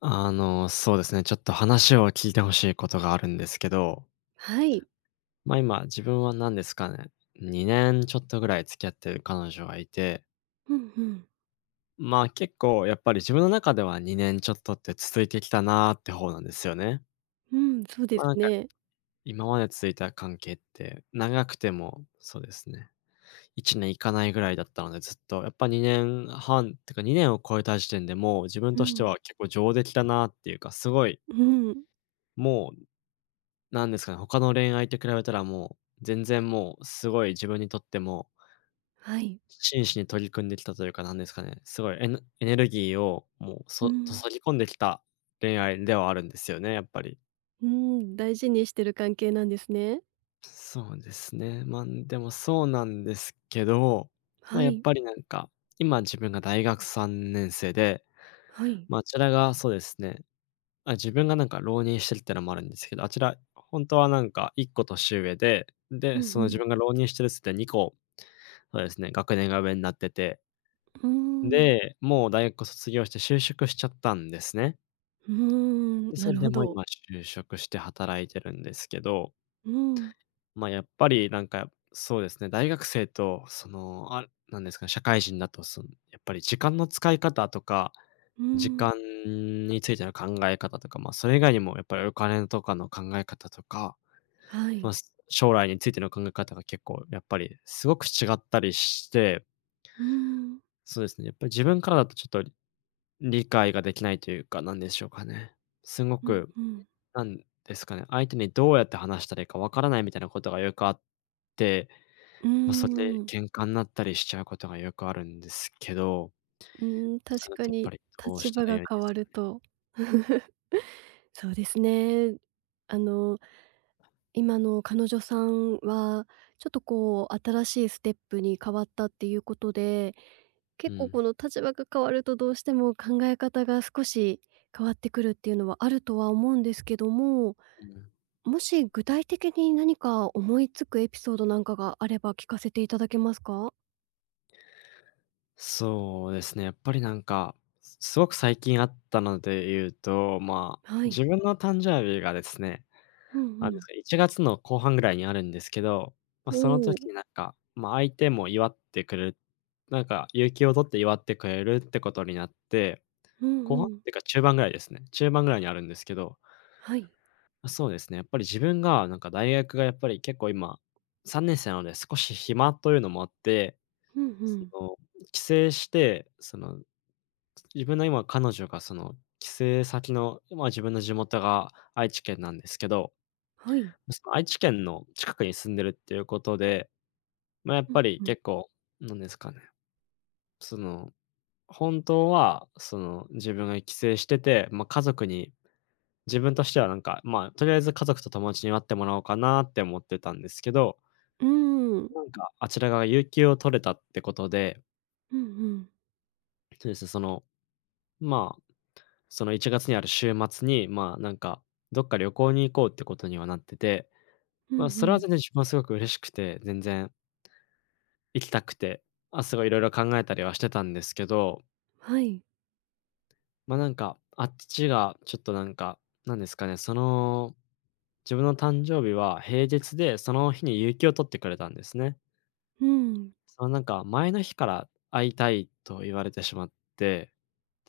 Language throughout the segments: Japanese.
あの、そうですね、ちょっと話を聞いてほしいことがあるんですけど、はい。ま、今、自分は何ですかね、2年ちょっとぐらい付き合ってる彼女がいて、うんうん。まあ、結構やっぱり自分の中では2年ちょっとって続いてきたなーって方なんですよね。うん、そうでま、すなんか、ね。今まで続いた関係って、長くても、そうですね、1年いかないぐらいだったので、ずっと、やっぱ2年半ってか2年を超えた時点でもう自分うとしてん。は結構上出来だなっていうか、すごい、うん。もうなんですかね、他の恋愛と比べたらもう、全然もうすごい自分にとっても、はい。真摯に取り組んできたというか、なんですかね、すごいエネルギーをもう、う注ん。ぎ込んできた恋愛ではあるんですよね、やっぱり。うーん、大事にしてる関係なんですね。そうですね。ま、でもそうなんですけど、まあ、はやっい。ぱりなんか、今自分が大学3年生で、はい。まあ、あちらがそうですね、あ、自分がなんか浪人してるってのもあるんですけど、あちら、本当はなんか1個年上で、うで、んその自う分が浪人してるっつって2個、そうですね、学年が上になってて、ん。うーん。で、もう大学卒業して就職しちゃったんですね。うーん、で、そなれるでほもうど。今就職して働いてるんですけど、うん。まあ、やっぱりなんか、そうですね、大学生とその、あ、なんですかね、社会人だと、その、やっぱり時間の使い方とか、う時ん。間についての考え方とか、まあ、それ以外にもやっぱりお金とかの考え方とか、はまあ、い。将来についての考え方が結構やっぱりすごく違ったりして、うーん。そうですね、やっぱり自分からだとちょっと理解ができないというか、なんでしょうかね。すごうんく、うん。なんですかね、相手にどうやって話したらいいかわからないみたいなことがよくあって、うーまあ、それでん。喧嘩になったりしちゃうことがよくあるんですけど、うーん、そういう確のっかてやっぱにりどう立した場らいがいで変すわかるね？と。そうですね。あの今の彼女さんは、ちょっとこう新しいステップに変わったっていうことで、う結構ん、この立場が変わるとどうしても考え方が少し変わってくるっていうのはあるとは思うんですけども、うん。もし具体的に何か思いつくエピソードなんかがあれば聞かせていただけますか？そうですね、やっぱりなんか、すごく最近あったので言うと、まあ、はい。自分の誕生日がですね、うんあうの、ん。1月の後半ぐらいにあるんですけど、まあ、そのお時お。になんか、まあ、相手も祝ってくれる、なんか、有給を取って祝ってくれるってことになって、うん後半うっん。ていうか中盤ぐらいですね。中盤ぐらいにあるんですけど、はい。そうですね。やっぱり自分がなんか大学がやっぱり結構今、3年生なので少し暇というのもあって、うんうそん。の、帰省して、その、自分の今彼女がその帰省先の、まあ、自分の地元が愛知県なんですけど、はい。その愛知県の近くに住んでるっていうことで、まあ、やっうんぱりうん。結構、なんですかね、その、本当は、その、自分が帰省してて、まあ、家族に、自分としてはなんか、まあ、とりあえず家族と友達に会ってもらおうかなって思ってたんですけど、うーん。なんか、あちらが有給を取れたってことで、うんうん。そうですね、その、まあ、その1月にある週末に、まあ、なんか、どっか旅行に行こうってことにはなってて、うんうまあ、それはん。全然自分はすごく嬉しくて、全然行きたくて、あ、すごいいろいろ考えたりはしてたんですけど、はい。まあ、なんか、あっちがちょっとなんか、なんですかね、その、自分の誕生日は平日で、その日に有給を取ってくれたんですね。うん。そのなんか、前の日から会いたいと言われてしまって、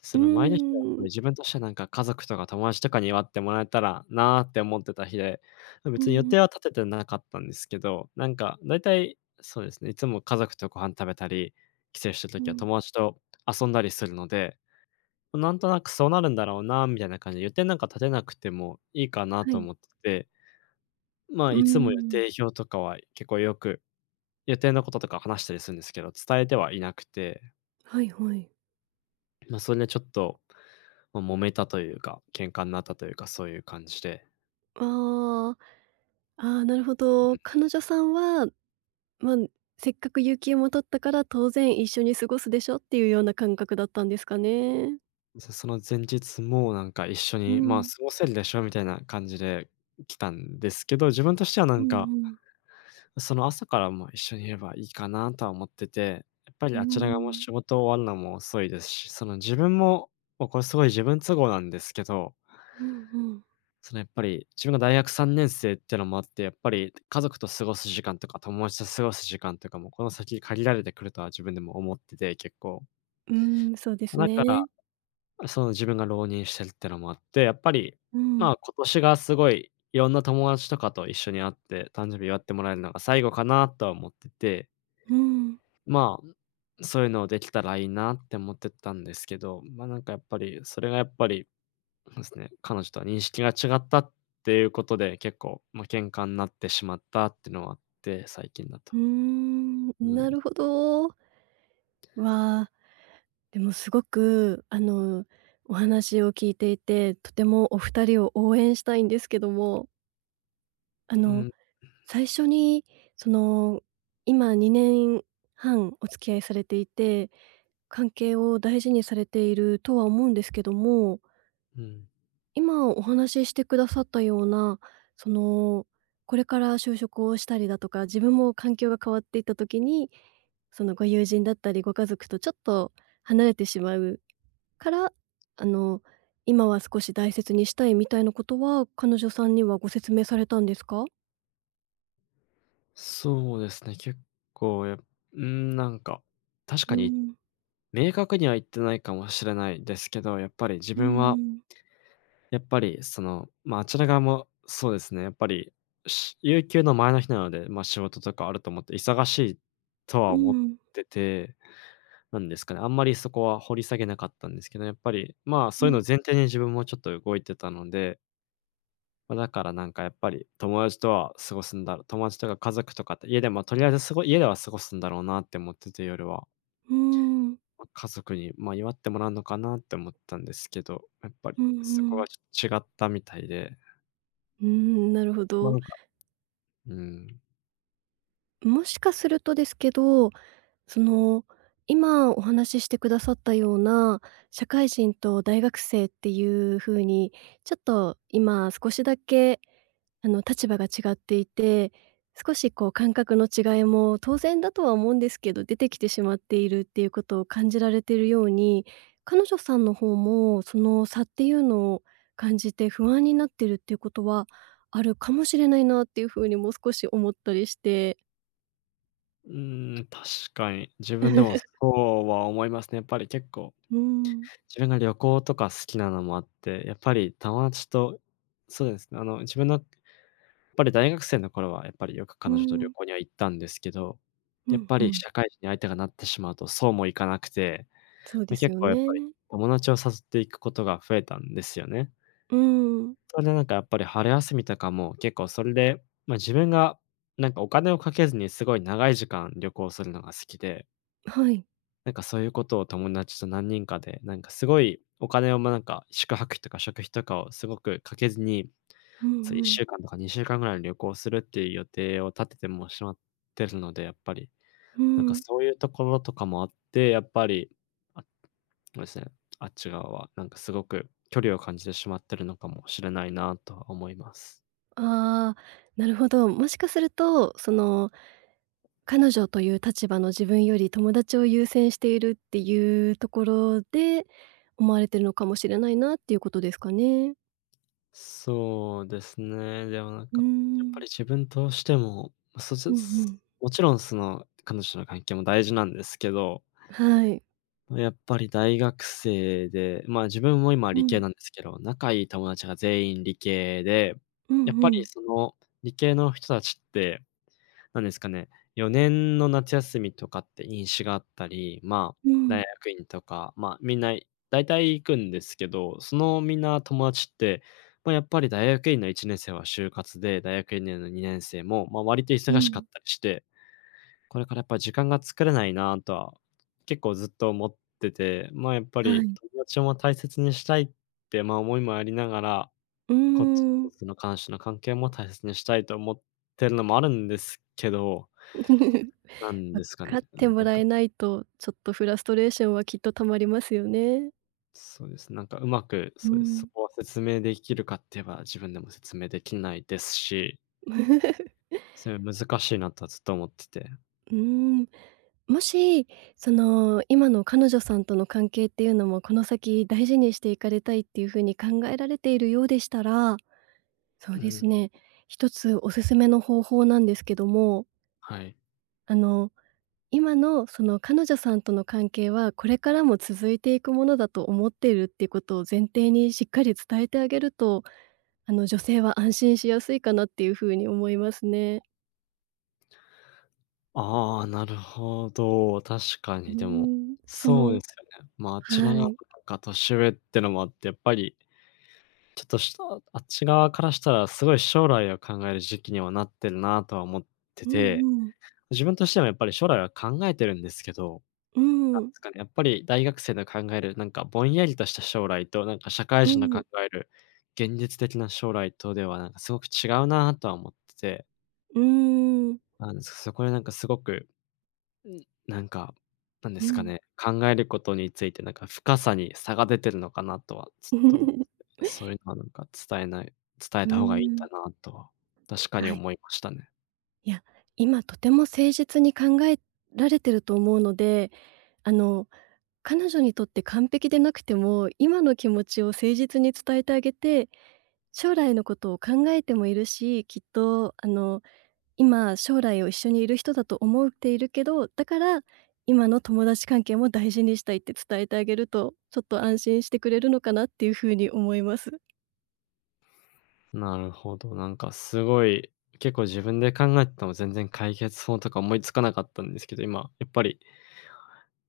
そうーの前の日は、これん。自分としてはなんか家族とか友達とかに祝ってもらえたらなーって思ってた日で、まうん別に予うん定は立ててなかったんですけど、なんかだいたいそうですね、いつも家族とご飯食べたり、帰省したう時はん。友達と遊んだりするので、なんとなくそうなるんだろうなーみたいな感じで、予定なんか立てなくてもいいかなはとい。思ってて、まあ、うーいつも予ん。定表とかは結構よく、予定のこととか話したりするんですけど、伝えてはいなくて、はいはい。ま、それでちょっと、まあ、揉めたというか、喧嘩になったというか、そういう感じで、ああ、ああ、なるほど。彼女さんは、まあ、せっかく有給も取ったから当然一緒に過ごすでしょっていうような感覚だったんですかね。その前日もなんか一緒うに、まあ、過ん。ごせるでしょみたいな感じで来たんですけど、自分としてはなうんか、んうん。その朝からも一緒にいればいいかなとは思ってて、やっぱりうあちらがもうん。仕事終わるのも遅いですし、その自分も、まあ、これすごい自分都合なんですけど、うんうん。そのやっぱり自分が大学3年生ってのもあって、やっぱり家族と過ごす時間とか、友達と過ごす時間とかもこの先限られてくるとは自分でも思ってて、結構。うーん、そうですだかね。らその自分が浪人してるってのもあって、やっぱり、うまん。あ、今年がすごい、いろんな友達とかと一緒に会って、誕生日祝ってもらえるのが最後かなとは思ってて、うん。まあ、そういうのできたらいいなって思ってたんですけど、まあ、なんかやっぱり、それがやっぱり、そうですね、彼女とは認識が違ったっていうことで、結構、まあ、喧嘩になってしまったっていうのはあって、最近だと。うーん、うなん。るほど。わあ、でもすごく、お話を聞いていて、とてもお二人を応援したいんですけどもあうの、ん。最初に、その、今2年半お付き合いされていて、関係を大事にされているとは思うんですけども、うん。今お話ししてくださったような、その、これから就職をしたりだとか、自分も環境が変わっていった時に、そのご友人だったりご家族とちょっと離れてしまうから、あの、今は少し大切にしたいみたいなことは、彼女さんにはご説明されたんですか？そうですね、結構うん、なんか、確うかにん、明確には言ってないかもしれないですけど、やっぱり自うんう分は、ん。やっぱりその、まあ、あちら側もそうですね、やっぱり、有給の前の日なので、まあ、仕事とかあると思って忙しいとはう思っん、てて、なんですかね、あんまりそこは掘り下げなかったんですけど、やっぱり、まあ、うそういうのをん、前提に自分もちょっと動いてたので、まあ、だからなんかやっぱり友達とは過ごすんだろう友達とか家族とかって家で、まあ、とりあえず家では過ごすんだろうなって思ってて、夜は。うーん、ま家族に、まあ、祝ってもらうのかなって思ったんですけど、やっぱりうんうそこはん。ちょっと違ったみたいで、うーん、なるほまあ、ど。なんか、うん、もしかするとですけど、その、今お話ししてくださったような、社会人と大学生っていう風に、ちょっと今少しだけ立場が違っていて、少しこう感覚の違いも当然だとは思うんですけど、出てきてしまっているっていうことを感じられているように、彼女さんの方もその差っていうのを感じて不安になってるっていうことはあるかもしれないなっていうふうにも少し思ったりして。うーん、確かに自分でもそ うは思いますね。やっぱり結構、うーん、自分が旅行とか好きなのもあって、やっぱり友達とそうですね、あの、自分のやっぱり大学生の頃はやっぱりよくう彼女と旅ん、行には行ったんですけど、うやっんぱうりん、社会人に相手がなってしまうとそうもいかなくて、そうでま、す結よ構やっね。ぱり友達を誘っていくことが増えたんですよね。うーん、それでやっぱり春休みとかも結構それで、自分がなんかお金をかけずにすごい長い時間旅行するのが好きで、はい。なんかそういうことを友達と何人かで、なんかすごいお金を、なんか宿泊費とか食費とかをすごくかけずに、うんそうう1ん、週間とか2週間ぐらい旅行するっていう予定を立ててもしまってるので、やっぱり、うなんかん。そういうところとかもあって、やっぱり、あ、そうですね、あっち側はなんかすごく距離を感じてしまってるのかもしれないなとは思います。ああ、なるほど。もしかすると、その彼女という立場の自分より友達を優先しているっていうところで、思われてるのかもしれないなっていうことですかね。そうですね。でもなんうーか、やっぱん。り自分としても、まそちうんうん。もちろんその、彼女との関係も大事なんですけど、はい。やっぱり大学生で、自分も今う理系ん。なんですけど、仲いい友達が全員理系で、うやっんぱうりん。その理系の人たちってなんですかね、4年の夏休みとかって飲酒があったり、う大ん。学院とか、みんな大体行くんですけど、そのみんな友達って、やっぱり大学院の1年生は就活で、大学院の2年生も、割とう忙しかっん。たりして、これからやっぱり時間が作れないなとは、結構ずっと思ってて、やっぱはりい。友達をも大切にしたいって、思いもありながら、うーこっちん。との関氏の関係も大切にしたいと思ってるのもあるんですけど なん分ですかね。かっあ、てもなんらか、えないと、ちょっとフラストレーションはきっとたまりますよね。そうです。なんかうまく、うそうです。そん。こは説明できるかって言えば、自分でも説明できないですし、それ難しいなとはずっと思ってて。うーん。もし、その、今の彼女さんとの関係っていうのも、この先大事にしていかれたいっていう風に考えられているようでしたら、そううですん、ね、一つおすすめの方法なんですけども、はい。あの、今のその彼女さんとの関係は、これからも続いていくものだと思っているっていうことを前提にしっかり伝えてあげると、女性は安心しやすいかなっていう風に思いますね。ああ、なるほど、確かうにでも、ん、そそうでのすよね。あちらは側い。が年上ってのもあって、やっぱり、ちょっとしたあっち側からしたら、すごい将来を考える時期にはなってるなとは思ってうて、んうん。自分としてもやっぱり将来は考えてるんですけどうなんでん、すかね、やっぱり大学生の考える、なんかぼんやりとした将来と、なんか社会う人の考ん。える現実的な将来とでは、なんかすごく違うなとは思ってて、うーん、あそこでなんかすごく、ん、なんか、なんでうすかん。ね、考えることについてなんか深さに差が出てるのかなとはずっと思っ て、そういうのはなんか伝えうーた方がいいんだん、なとは確かにはい。思いましたね。いや、今とても誠実に考えられてると思うので、あの、彼女にとって完璧でなくても、今の気持ちを誠実に伝えてあげて、将来のことを考えてもいるし、きっと今将来を一緒にいる人だと思っているけど、だから、今の友達関係も大事にしたいって伝えてあげると、ちょっと安心してくれるのかなっていうふうに思います。なるほど。なんかすごい、結構自分で考えてても全然解決法とか思いつかなかったんですけど、今、やっぱり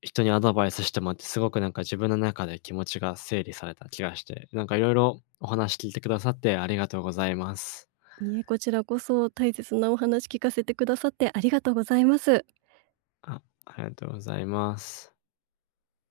人にアドバイスしてもらって、すごくなんか自分の中で気持ちが整理された気がして、なんかいろいろお話聞いてくださってありがとうございます。いいえ、こちらこそ大切なお話聞かせてくださってありがとうございます。あ、ありがとうございます。